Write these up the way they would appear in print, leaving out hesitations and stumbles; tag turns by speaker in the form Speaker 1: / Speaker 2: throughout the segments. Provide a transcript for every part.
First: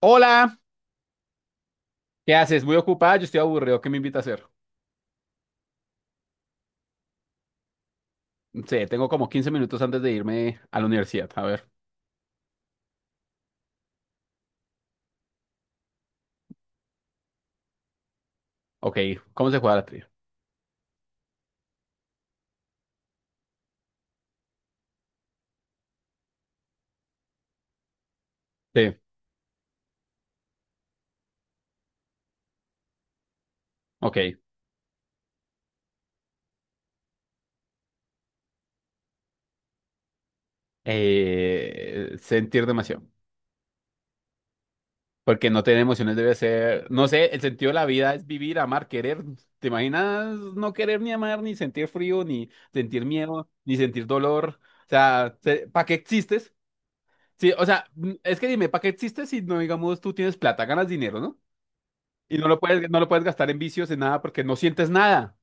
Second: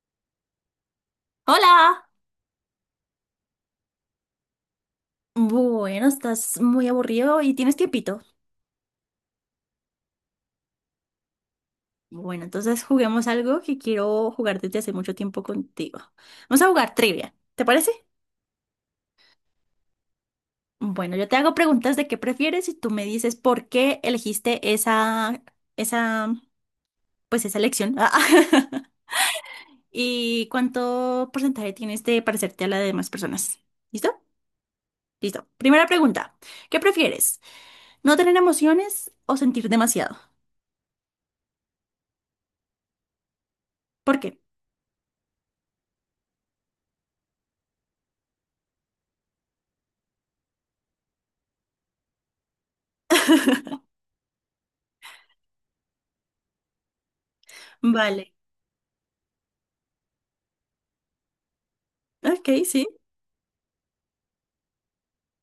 Speaker 1: Hola,
Speaker 2: Hola.
Speaker 1: ¿qué haces? Muy ocupada, yo estoy aburrido, ¿qué me invita a hacer?
Speaker 2: Bueno, estás muy aburrido y tienes tiempito.
Speaker 1: Sí, tengo como 15 minutos antes de irme a la universidad. A ver,
Speaker 2: Bueno, entonces juguemos algo que quiero jugar desde hace mucho tiempo contigo. Vamos a jugar trivia, ¿te parece?
Speaker 1: ok, ¿cómo se juega la trivia?
Speaker 2: Bueno, yo te hago preguntas de qué prefieres y tú me dices por qué elegiste esa, pues esa elección.
Speaker 1: Sí,
Speaker 2: ¿Y cuánto porcentaje tienes de parecerte a la de demás personas? ¿Listo?
Speaker 1: ok.
Speaker 2: Listo. Primera pregunta. ¿Qué prefieres? ¿No tener emociones o sentir demasiado?
Speaker 1: Sentir demasiado,
Speaker 2: ¿Por qué?
Speaker 1: porque no tener emociones debe ser, no sé, el sentido de la vida es vivir, amar, querer. ¿Te imaginas no querer ni amar, ni sentir frío, ni sentir miedo, ni sentir dolor? O sea, ¿para qué existes? Sí, o sea,
Speaker 2: Vale.
Speaker 1: es que dime, ¿para qué existes si no, digamos, tú tienes plata, ganas dinero, ¿no? Y no
Speaker 2: Ok,
Speaker 1: lo
Speaker 2: sí.
Speaker 1: puedes, no lo puedes gastar en vicios, en nada, porque no sientes nada.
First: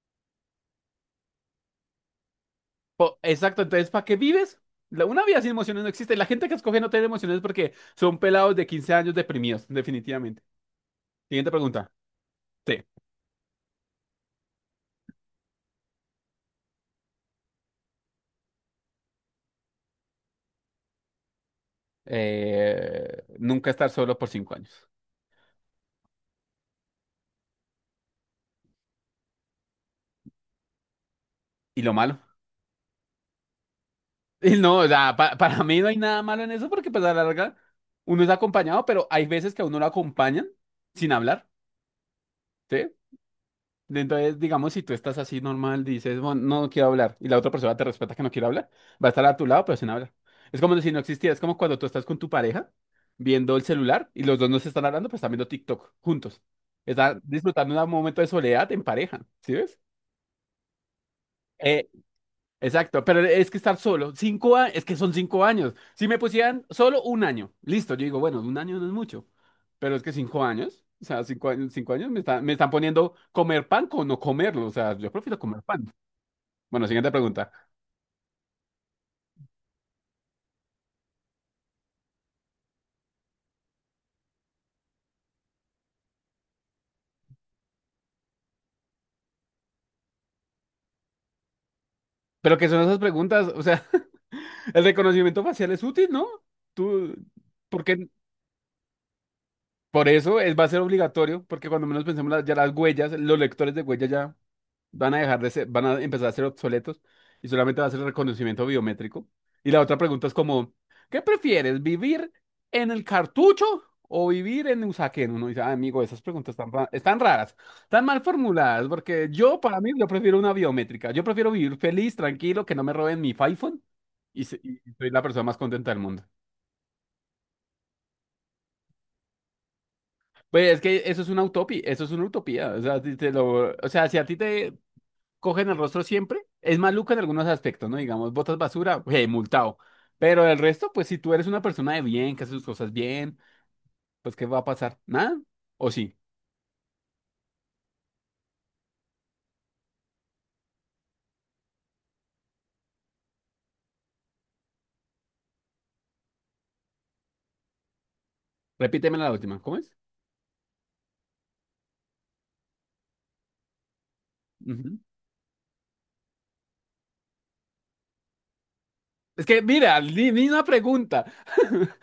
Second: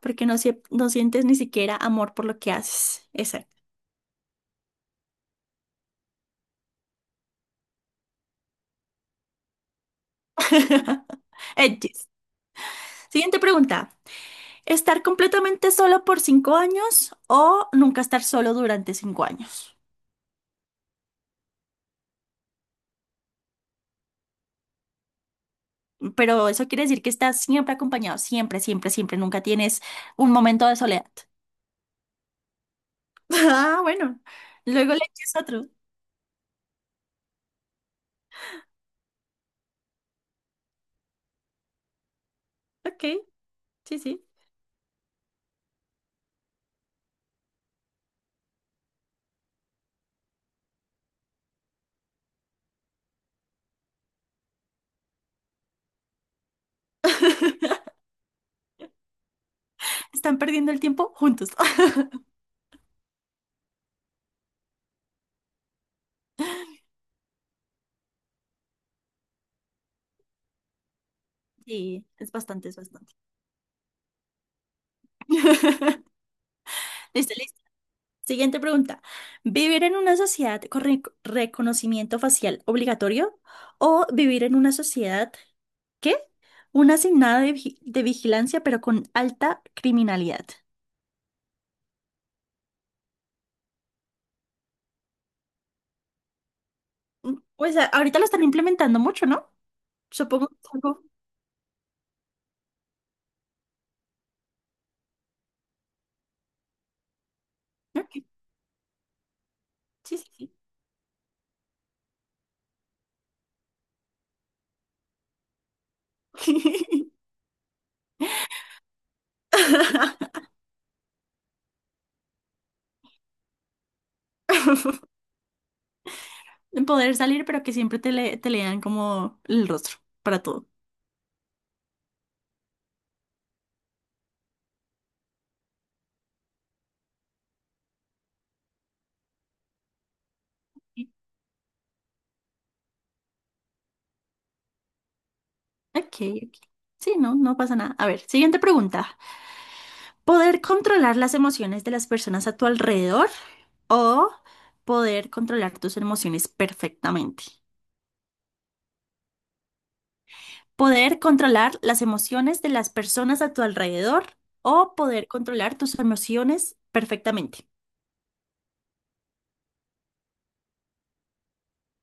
Speaker 2: Porque no, no sientes ni siquiera amor por lo que haces.
Speaker 1: Po-
Speaker 2: Exacto.
Speaker 1: Exacto, entonces, ¿para qué vives? Una vida sin emociones no existe. La gente que escoge no tener emociones es porque son pelados de 15 años deprimidos, definitivamente. Siguiente pregunta.
Speaker 2: Edges.
Speaker 1: Sí.
Speaker 2: Siguiente pregunta. ¿Estar completamente solo por 5 años o nunca estar solo durante 5 años?
Speaker 1: Nunca estar solo por 5 años.
Speaker 2: Pero eso quiere decir que estás siempre acompañado, siempre, siempre, siempre. Nunca tienes un momento de soledad.
Speaker 1: ¿Y lo malo?
Speaker 2: Ah, bueno.
Speaker 1: Y no, o
Speaker 2: Luego le
Speaker 1: sea,
Speaker 2: echas
Speaker 1: para
Speaker 2: otro.
Speaker 1: mí no hay nada malo en eso porque pues a la larga uno es acompañado, pero hay veces que a uno lo acompañan sin hablar. ¿Sí?
Speaker 2: Ok, sí, sí.
Speaker 1: Entonces, digamos, si tú estás así normal, dices, bueno, no quiero hablar, y la otra persona te respeta que no quiere hablar, va a estar a tu lado, pero sin hablar. Es como si no existiera, es como cuando tú estás con tu pareja viendo el celular y los dos no se están hablando, pero están viendo TikTok juntos. Están disfrutando un momento de soledad en pareja, ¿sí ves?
Speaker 2: Están perdiendo el tiempo juntos.
Speaker 1: Eh, Exacto, pero es que estar solo, 5 años, es que son 5 años. Si me pusieran solo un año, listo, yo digo, bueno, un año no es mucho, pero es que 5 años, o sea, 5 años, cinco
Speaker 2: Sí,
Speaker 1: años me
Speaker 2: es
Speaker 1: están, me están
Speaker 2: bastante, es
Speaker 1: poniendo
Speaker 2: bastante.
Speaker 1: comer pan con no comerlo, o sea, yo prefiero comer pan. Bueno, siguiente
Speaker 2: Listo,
Speaker 1: pregunta.
Speaker 2: listo. Siguiente pregunta. ¿Vivir en una sociedad con reconocimiento facial obligatorio o vivir en una sociedad, ¿qué? Una asignada de vigilancia pero con alta criminalidad.
Speaker 1: Pero ¿qué son esas preguntas? O sea, el reconocimiento facial es útil, ¿no? Tú,
Speaker 2: Pues
Speaker 1: porque
Speaker 2: ahorita lo están implementando mucho, ¿no?
Speaker 1: por eso
Speaker 2: Supongo que
Speaker 1: es, va
Speaker 2: es
Speaker 1: a ser
Speaker 2: algo-
Speaker 1: obligatorio, porque cuando menos pensemos ya las huellas, los lectores de huellas ya. Van a empezar a ser obsoletos y solamente va a ser
Speaker 2: ¿no?
Speaker 1: reconocimiento biométrico. Y la otra
Speaker 2: Sí,
Speaker 1: pregunta es
Speaker 2: sí,
Speaker 1: como, ¿qué prefieres, vivir en el cartucho o vivir en Usaquén? Uno dice, "Ah, amigo, esas preguntas
Speaker 2: sí.
Speaker 1: están raras, están mal formuladas, porque yo, para mí, yo prefiero una biométrica. Yo prefiero vivir feliz, tranquilo, que no me roben mi iPhone y soy la persona más contenta del mundo.
Speaker 2: Poder salir pero que siempre te, te lean como el rostro para todo.
Speaker 1: Pues es que eso es una utopía, eso es una utopía. O sea, si te lo, o sea, si a ti te cogen el rostro siempre. Es maluco en algunos aspectos, ¿no? Digamos, botas basura, hey, multado. Pero el resto, pues
Speaker 2: Ok,
Speaker 1: si tú eres una persona de bien, que hace sus cosas bien, pues ¿qué va a pasar? ¿Nada? ¿O sí?
Speaker 2: ok. Sí, no, no pasa nada. A ver, siguiente pregunta. Poder controlar las emociones de las personas a tu alrededor o poder controlar tus emociones perfectamente.
Speaker 1: Repíteme la última, ¿cómo es?
Speaker 2: Poder controlar las emociones de las personas a tu alrededor o
Speaker 1: Ujú.
Speaker 2: poder controlar tus emociones perfectamente.
Speaker 1: Es que, mira, ni una pregunta.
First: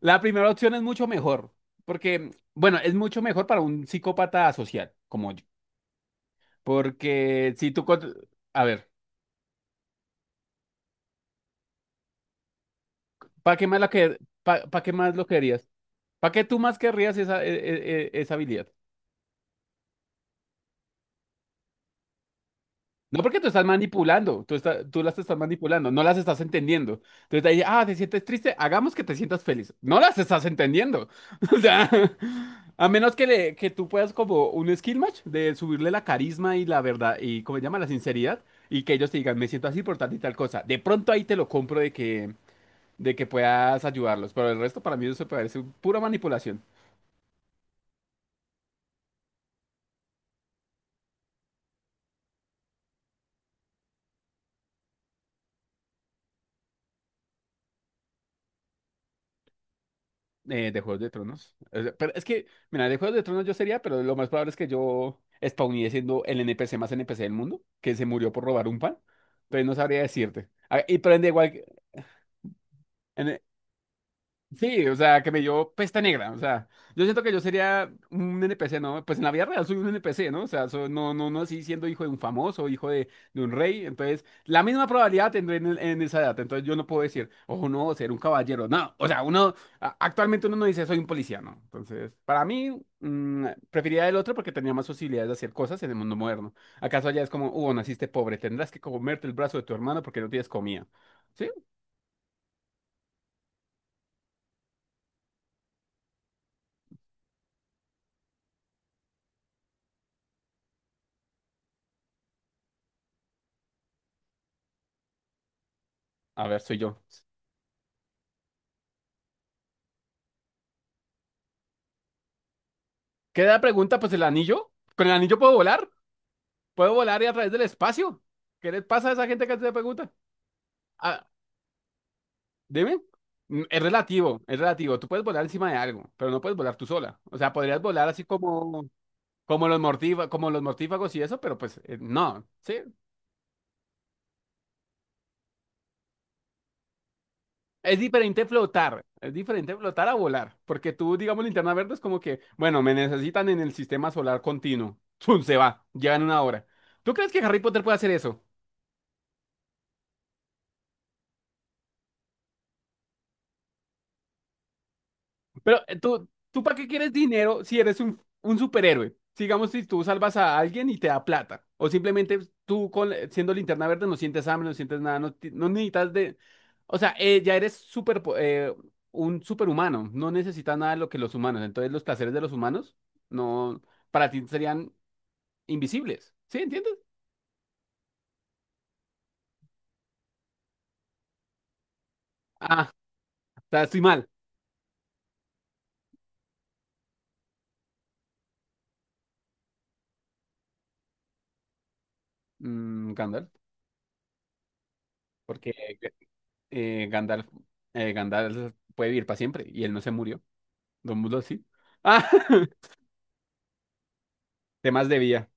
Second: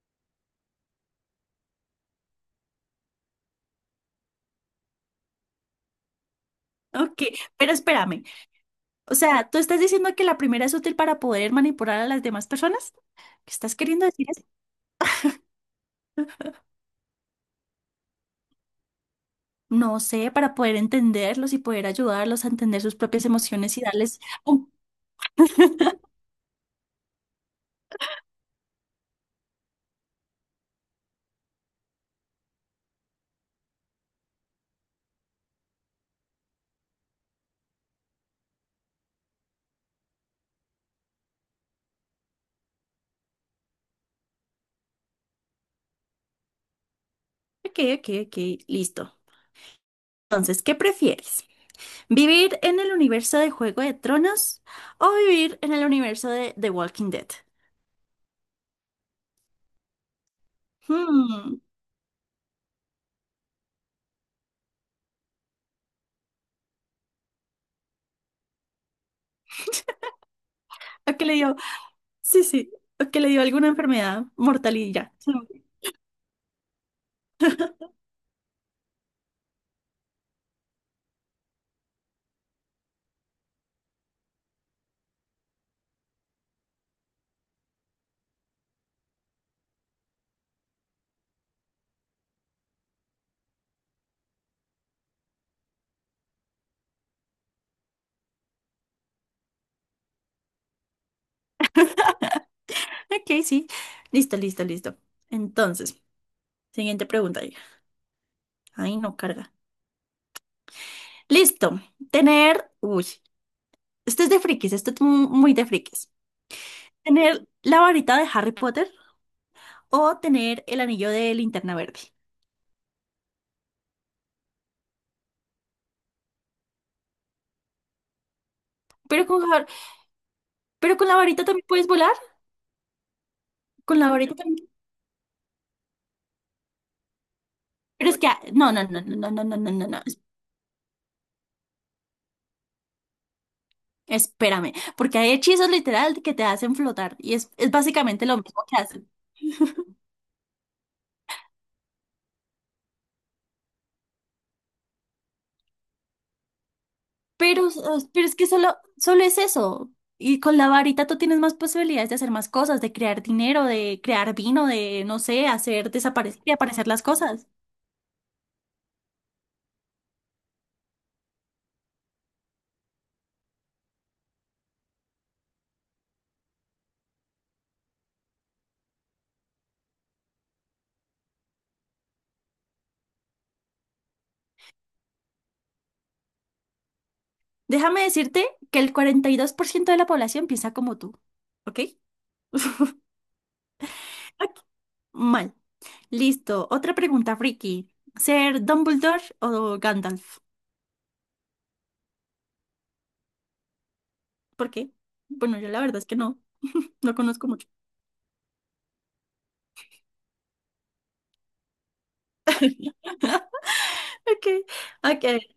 Speaker 1: La primera opción es mucho mejor, porque, bueno, es mucho mejor para un psicópata social como yo.
Speaker 2: Ok,
Speaker 1: Porque si
Speaker 2: pero
Speaker 1: tú.
Speaker 2: espérame.
Speaker 1: A ver,
Speaker 2: O sea, ¿tú estás diciendo que la primera es útil para poder manipular a las demás personas? ¿Qué
Speaker 1: ¿para qué
Speaker 2: estás
Speaker 1: más,
Speaker 2: queriendo decir eso?
Speaker 1: pa' qué más lo querías? ¿Para qué tú más querrías esa, e- e- e- esa habilidad?
Speaker 2: No sé, para poder entenderlos y poder ayudarlos a entender sus
Speaker 1: No
Speaker 2: propias
Speaker 1: porque tú estás
Speaker 2: emociones y darles
Speaker 1: manipulando, tú,
Speaker 2: un...
Speaker 1: está- tú las estás manipulando, no las estás entendiendo. Entonces ahí, te sientes triste, hagamos que te sientas feliz. No las estás entendiendo. O sea, a menos que tú puedas como un skill match de subirle la carisma y la verdad, y como se llama, la sinceridad, y que ellos te digan, me siento así por tal y tal cosa. De pronto ahí te lo compro de que puedas ayudarlos, pero el resto para mí eso me parece pura manipulación.
Speaker 2: Ok, ok, ok, listo. Entonces, ¿qué prefieres? ¿Vivir en el universo de Juego de Tronos o vivir en el universo de The Walking Dead?
Speaker 1: De Juegos de Tronos.
Speaker 2: Hmm.
Speaker 1: O sea, pero es que, mira, de Juegos de Tronos yo sería, pero lo más probable es que yo spawné siendo el NPC más NPC del mundo, que se murió por robar un pan, pero no sabría decirte. Ah, y
Speaker 2: ¿O que
Speaker 1: prende
Speaker 2: le
Speaker 1: igual.
Speaker 2: dio? Sí, sí. ¿O que le dio alguna enfermedad mortal
Speaker 1: Sí,
Speaker 2: y
Speaker 1: o
Speaker 2: ya?
Speaker 1: sea, que me dio
Speaker 2: Sí.
Speaker 1: pesta negra, o sea, yo siento que yo sería un NPC, ¿no? Pues en la vida real soy un NPC, ¿no? O sea, no, no, no así siendo hijo de un famoso, hijo de un rey, entonces la misma probabilidad tendré en esa edad, entonces yo no puedo decir, oh no, ser un caballero, no, o sea, actualmente uno no dice soy un policía, ¿no? Entonces, para mí, preferiría el otro porque tenía más posibilidades de hacer cosas en el mundo moderno. ¿Acaso allá es como, naciste pobre, tendrás que comerte el brazo de tu hermano porque no tienes comida? ¿Sí?
Speaker 2: Ok, sí. Listo, listo, listo. Entonces, siguiente pregunta. Hija. Ay, no carga. Listo. Tener. Uy, esto es de frikis. Esto es muy de frikis.
Speaker 1: A ver, soy yo.
Speaker 2: ¿Tener la varita de Harry Potter o tener el anillo de Linterna Verde?
Speaker 1: Queda la pregunta, pues el anillo. ¿Con el anillo puedo volar? ¿Puedo volar y a través del espacio? ¿Qué les pasa a
Speaker 2: Pero
Speaker 1: esa
Speaker 2: con,
Speaker 1: gente que hace
Speaker 2: Har-
Speaker 1: esa pregunta?
Speaker 2: pero con la
Speaker 1: Ah,
Speaker 2: varita también puedes volar.
Speaker 1: dime. Es
Speaker 2: Con la varita
Speaker 1: relativo, es
Speaker 2: también.
Speaker 1: relativo. Tú puedes volar encima de algo, pero no puedes volar tú sola. O sea, podrías volar
Speaker 2: Pero es
Speaker 1: así
Speaker 2: que, no, no,
Speaker 1: como,
Speaker 2: no, no, no, no, no, no, no, no,
Speaker 1: como los mortífagos y eso, pero pues no, ¿sí?
Speaker 2: espérame, porque hay hechizos literal que te hacen flotar y es básicamente lo mismo que hacen.
Speaker 1: Es diferente flotar a volar, porque tú, digamos, linterna verde es como que, bueno, me necesitan en el sistema solar continuo. ¡Zum! Se va, llegan una hora. ¿Tú crees que Harry
Speaker 2: Pero,
Speaker 1: Potter puede hacer
Speaker 2: pero es
Speaker 1: eso?
Speaker 2: que solo es eso. Y con la varita tú tienes más posibilidades de hacer más cosas, de crear dinero, de crear vino, de, no sé,
Speaker 1: Pero
Speaker 2: hacer
Speaker 1: eh, tú,
Speaker 2: desaparecer y
Speaker 1: ¿tú para qué
Speaker 2: aparecer las
Speaker 1: quieres
Speaker 2: cosas.
Speaker 1: dinero si eres un superhéroe? Digamos, si tú salvas a alguien y te da plata. O simplemente siendo linterna verde no sientes hambre, no sientes nada, no necesitas de... O sea, ya eres un superhumano, no necesitas nada de lo que los humanos. Entonces los placeres de los humanos no, para ti serían invisibles. ¿Sí? ¿Entiendes?
Speaker 2: Déjame decirte que el 42% de la población piensa como tú, ¿ok?
Speaker 1: Ah, o sea, estoy mal.
Speaker 2: Ok, mal. Listo. Otra pregunta, Friki. ¿Ser Dumbledore o Gandalf?
Speaker 1: Gandalf,
Speaker 2: Porque, bueno, yo
Speaker 1: porque
Speaker 2: la verdad es que no,
Speaker 1: eh,
Speaker 2: no
Speaker 1: Gandalf,
Speaker 2: conozco mucho.
Speaker 1: Gandalf puede vivir para siempre y él no se murió. Don Bulo, sí. Ah,
Speaker 2: Ok,
Speaker 1: temas de
Speaker 2: ok,
Speaker 1: vida.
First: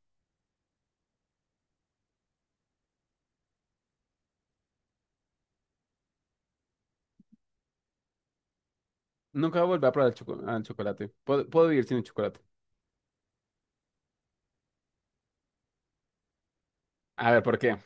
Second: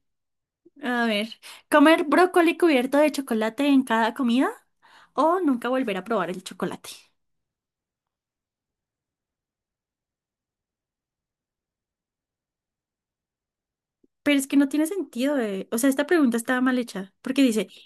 Speaker 2: a ver. ¿Comer brócoli cubierto de chocolate en cada comida o nunca volver a probar el chocolate?
Speaker 1: Nunca voy a volver a probar el chocolate. Puedo vivir sin el chocolate.
Speaker 2: Pero es que no tiene sentido, eh. O sea, esta pregunta estaba mal hecha,
Speaker 1: A
Speaker 2: porque
Speaker 1: ver, ¿por
Speaker 2: dice,
Speaker 1: qué?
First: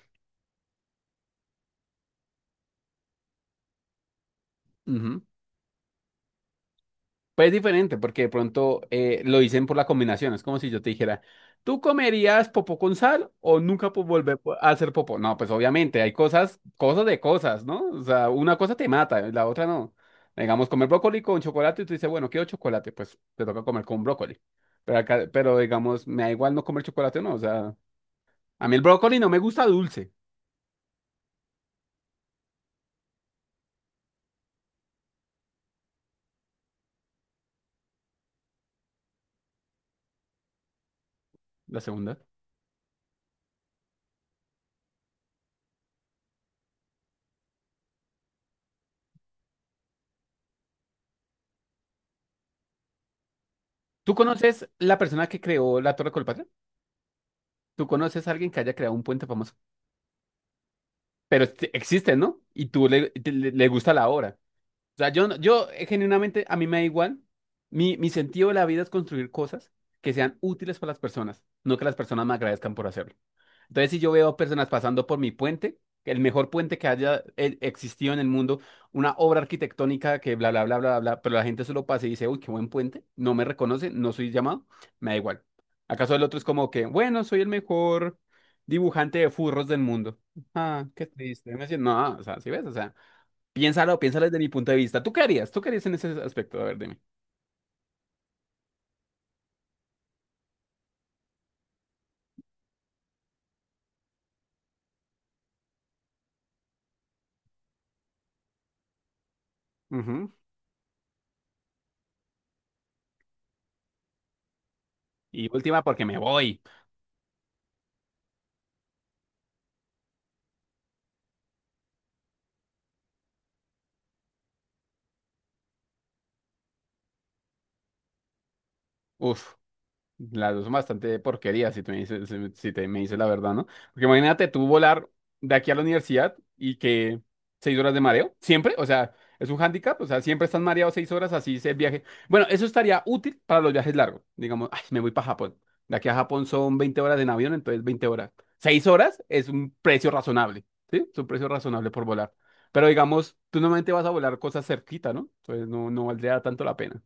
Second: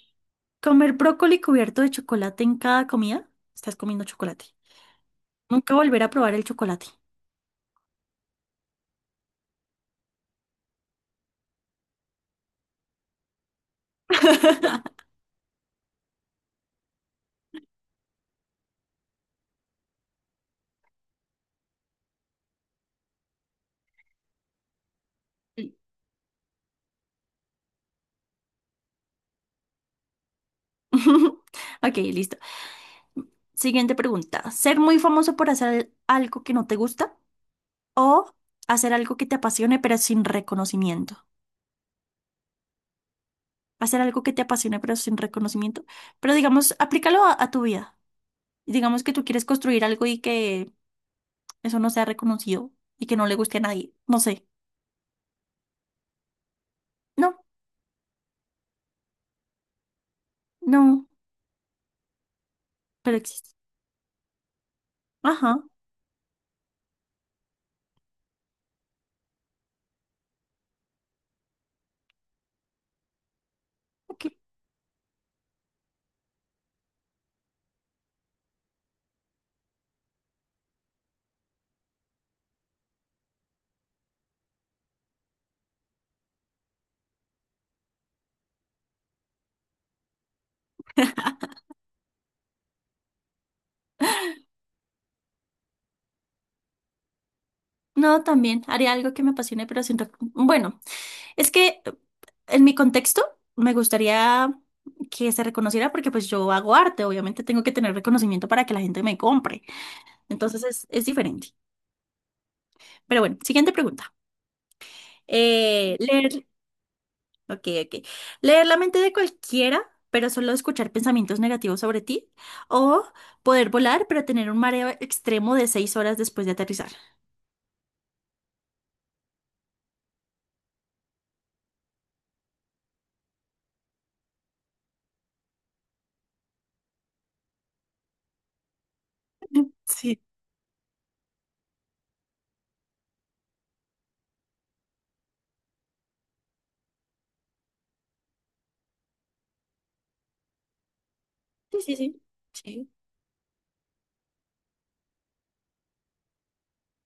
Speaker 2: ¿comer brócoli cubierto de chocolate en cada comida? Estás comiendo chocolate.
Speaker 1: Ujú.
Speaker 2: Nunca volver a probar el chocolate.
Speaker 1: Pues es diferente, porque de pronto lo dicen por la combinación. Es como si yo te dijera, ¿tú comerías popó con sal o nunca volver a hacer popó? No, pues obviamente hay cosas, cosas de cosas, ¿no? O sea, una cosa te mata, la otra no. Digamos, comer brócoli con chocolate y tú dices, bueno, quiero chocolate, pues te toca comer con brócoli. Pero acá, pero
Speaker 2: Sí.
Speaker 1: digamos, me da igual no comer chocolate o no. O sea, a mí el brócoli no me gusta dulce.
Speaker 2: Ok, listo. Siguiente pregunta. ¿Ser muy famoso por hacer algo que no te gusta o hacer algo que te apasione pero sin reconocimiento?
Speaker 1: La segunda.
Speaker 2: Hacer algo que te apasione pero sin reconocimiento. Pero digamos, aplícalo a tu vida. Digamos que tú quieres construir algo y que eso no sea reconocido y que no le guste a nadie.
Speaker 1: ¿Tú
Speaker 2: No sé.
Speaker 1: conoces la persona que creó la Torre Colpatria?
Speaker 2: No,
Speaker 1: ¿Tú conoces a alguien que haya creado un puente famoso?
Speaker 2: no,
Speaker 1: Pero existe, ¿no? Y tú le,
Speaker 2: pero
Speaker 1: te- le,
Speaker 2: existe.
Speaker 1: le gusta la obra. O sea, yo,
Speaker 2: Ajá.
Speaker 1: genuinamente, a mí me da igual. Mi sentido de la vida es construir cosas que sean útiles para las personas, no que las personas me agradezcan por hacerlo. Entonces, si yo
Speaker 2: Ok.
Speaker 1: veo personas pasando por mi puente, el mejor puente que haya existido en el mundo, una obra arquitectónica que bla, bla, bla, bla, bla, pero la gente solo pasa y dice, uy, qué buen puente, no me reconoce, no soy llamado, me da igual. ¿Acaso el otro es como que, bueno, soy el mejor dibujante de furros del mundo? Ah, qué triste. Me dice, no, o sea, si ves, o sea, piénsalo, piénsalo desde mi punto de vista. ¿Tú qué harías? ¿Tú qué harías en ese aspecto? A ver, dime.
Speaker 2: No, también haría algo que me apasione pero sin reconocimiento. Bueno, es que en mi contexto me gustaría que se reconociera porque pues yo hago arte. Obviamente tengo que tener reconocimiento para que la gente me compre.
Speaker 1: Ujú.
Speaker 2: Entonces es diferente. Pero bueno, siguiente pregunta.
Speaker 1: Y última,
Speaker 2: Eh,
Speaker 1: porque me
Speaker 2: leer,
Speaker 1: voy.
Speaker 2: ok, ok. Leer la mente de cualquiera, pero solo escuchar pensamientos negativos sobre ti. O poder volar, pero tener un mareo extremo de 6 horas después de aterrizar.
Speaker 1: Uf. Las dos son bastante porquerías, si te me dices la verdad, ¿no? Porque imagínate tú volar de aquí a la universidad y que 6 horas de mareo, siempre, o sea, es un hándicap, o
Speaker 2: Sí.
Speaker 1: sea, siempre estás mareado 6 horas, así es el viaje. Bueno, eso estaría útil para los viajes largos. Digamos, ay, me voy para Japón. De aquí a Japón son 20 horas en avión, entonces 20 horas. 6 horas es un precio razonable, ¿sí? Es un precio
Speaker 2: Sí,
Speaker 1: razonable
Speaker 2: sí,
Speaker 1: por
Speaker 2: sí.
Speaker 1: volar. Pero
Speaker 2: Sí,
Speaker 1: digamos, tú normalmente vas a volar cosas cerquita, ¿no? Entonces no valdría tanto la pena.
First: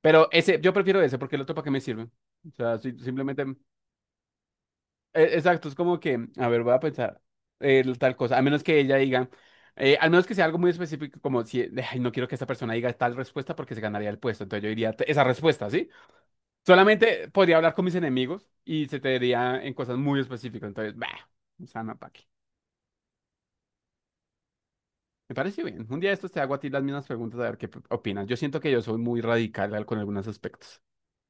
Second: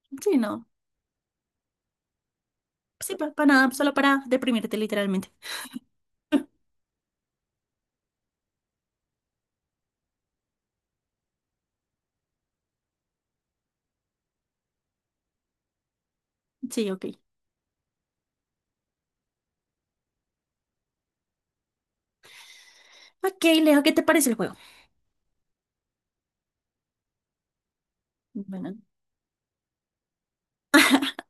Speaker 1: Pero
Speaker 2: sí,
Speaker 1: ese,
Speaker 2: no.
Speaker 1: yo prefiero ese porque el otro para qué me sirve. O sea,
Speaker 2: Sí,
Speaker 1: simplemente,
Speaker 2: para nada, solo para deprimirte literalmente.
Speaker 1: exacto, es como que, a ver, voy a pensar tal cosa, a menos que ella diga, al menos que sea algo muy específico, como si, ay, no quiero que esta persona diga tal respuesta porque se ganaría el puesto, entonces yo diría esa respuesta, ¿sí?
Speaker 2: Sí, ok.
Speaker 1: Solamente podría hablar con mis enemigos y se te diría en cosas muy específicas, entonces, bah, o sea, no, para qué.
Speaker 2: Ok, Leo, ¿qué te parece el juego?
Speaker 1: Me parece bien. Un día de estos te hago a ti las mismas preguntas a ver qué opinas. Yo siento que
Speaker 2: Bueno,
Speaker 1: yo soy muy radical con algunos aspectos.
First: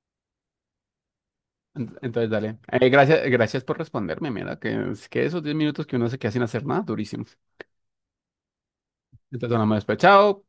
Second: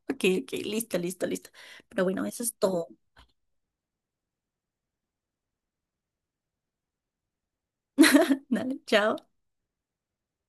Speaker 2: ok, ok, listo, listo, listo.
Speaker 1: Ent-
Speaker 2: Pero bueno,
Speaker 1: Entonces,
Speaker 2: eso es
Speaker 1: dale.
Speaker 2: todo.
Speaker 1: Gracias, gracias por responderme, mira, que es que esos 10 minutos que uno se queda sin hacer nada, durísimo.
Speaker 2: Dale, chao.
Speaker 1: Entonces, hablamos después. Chao.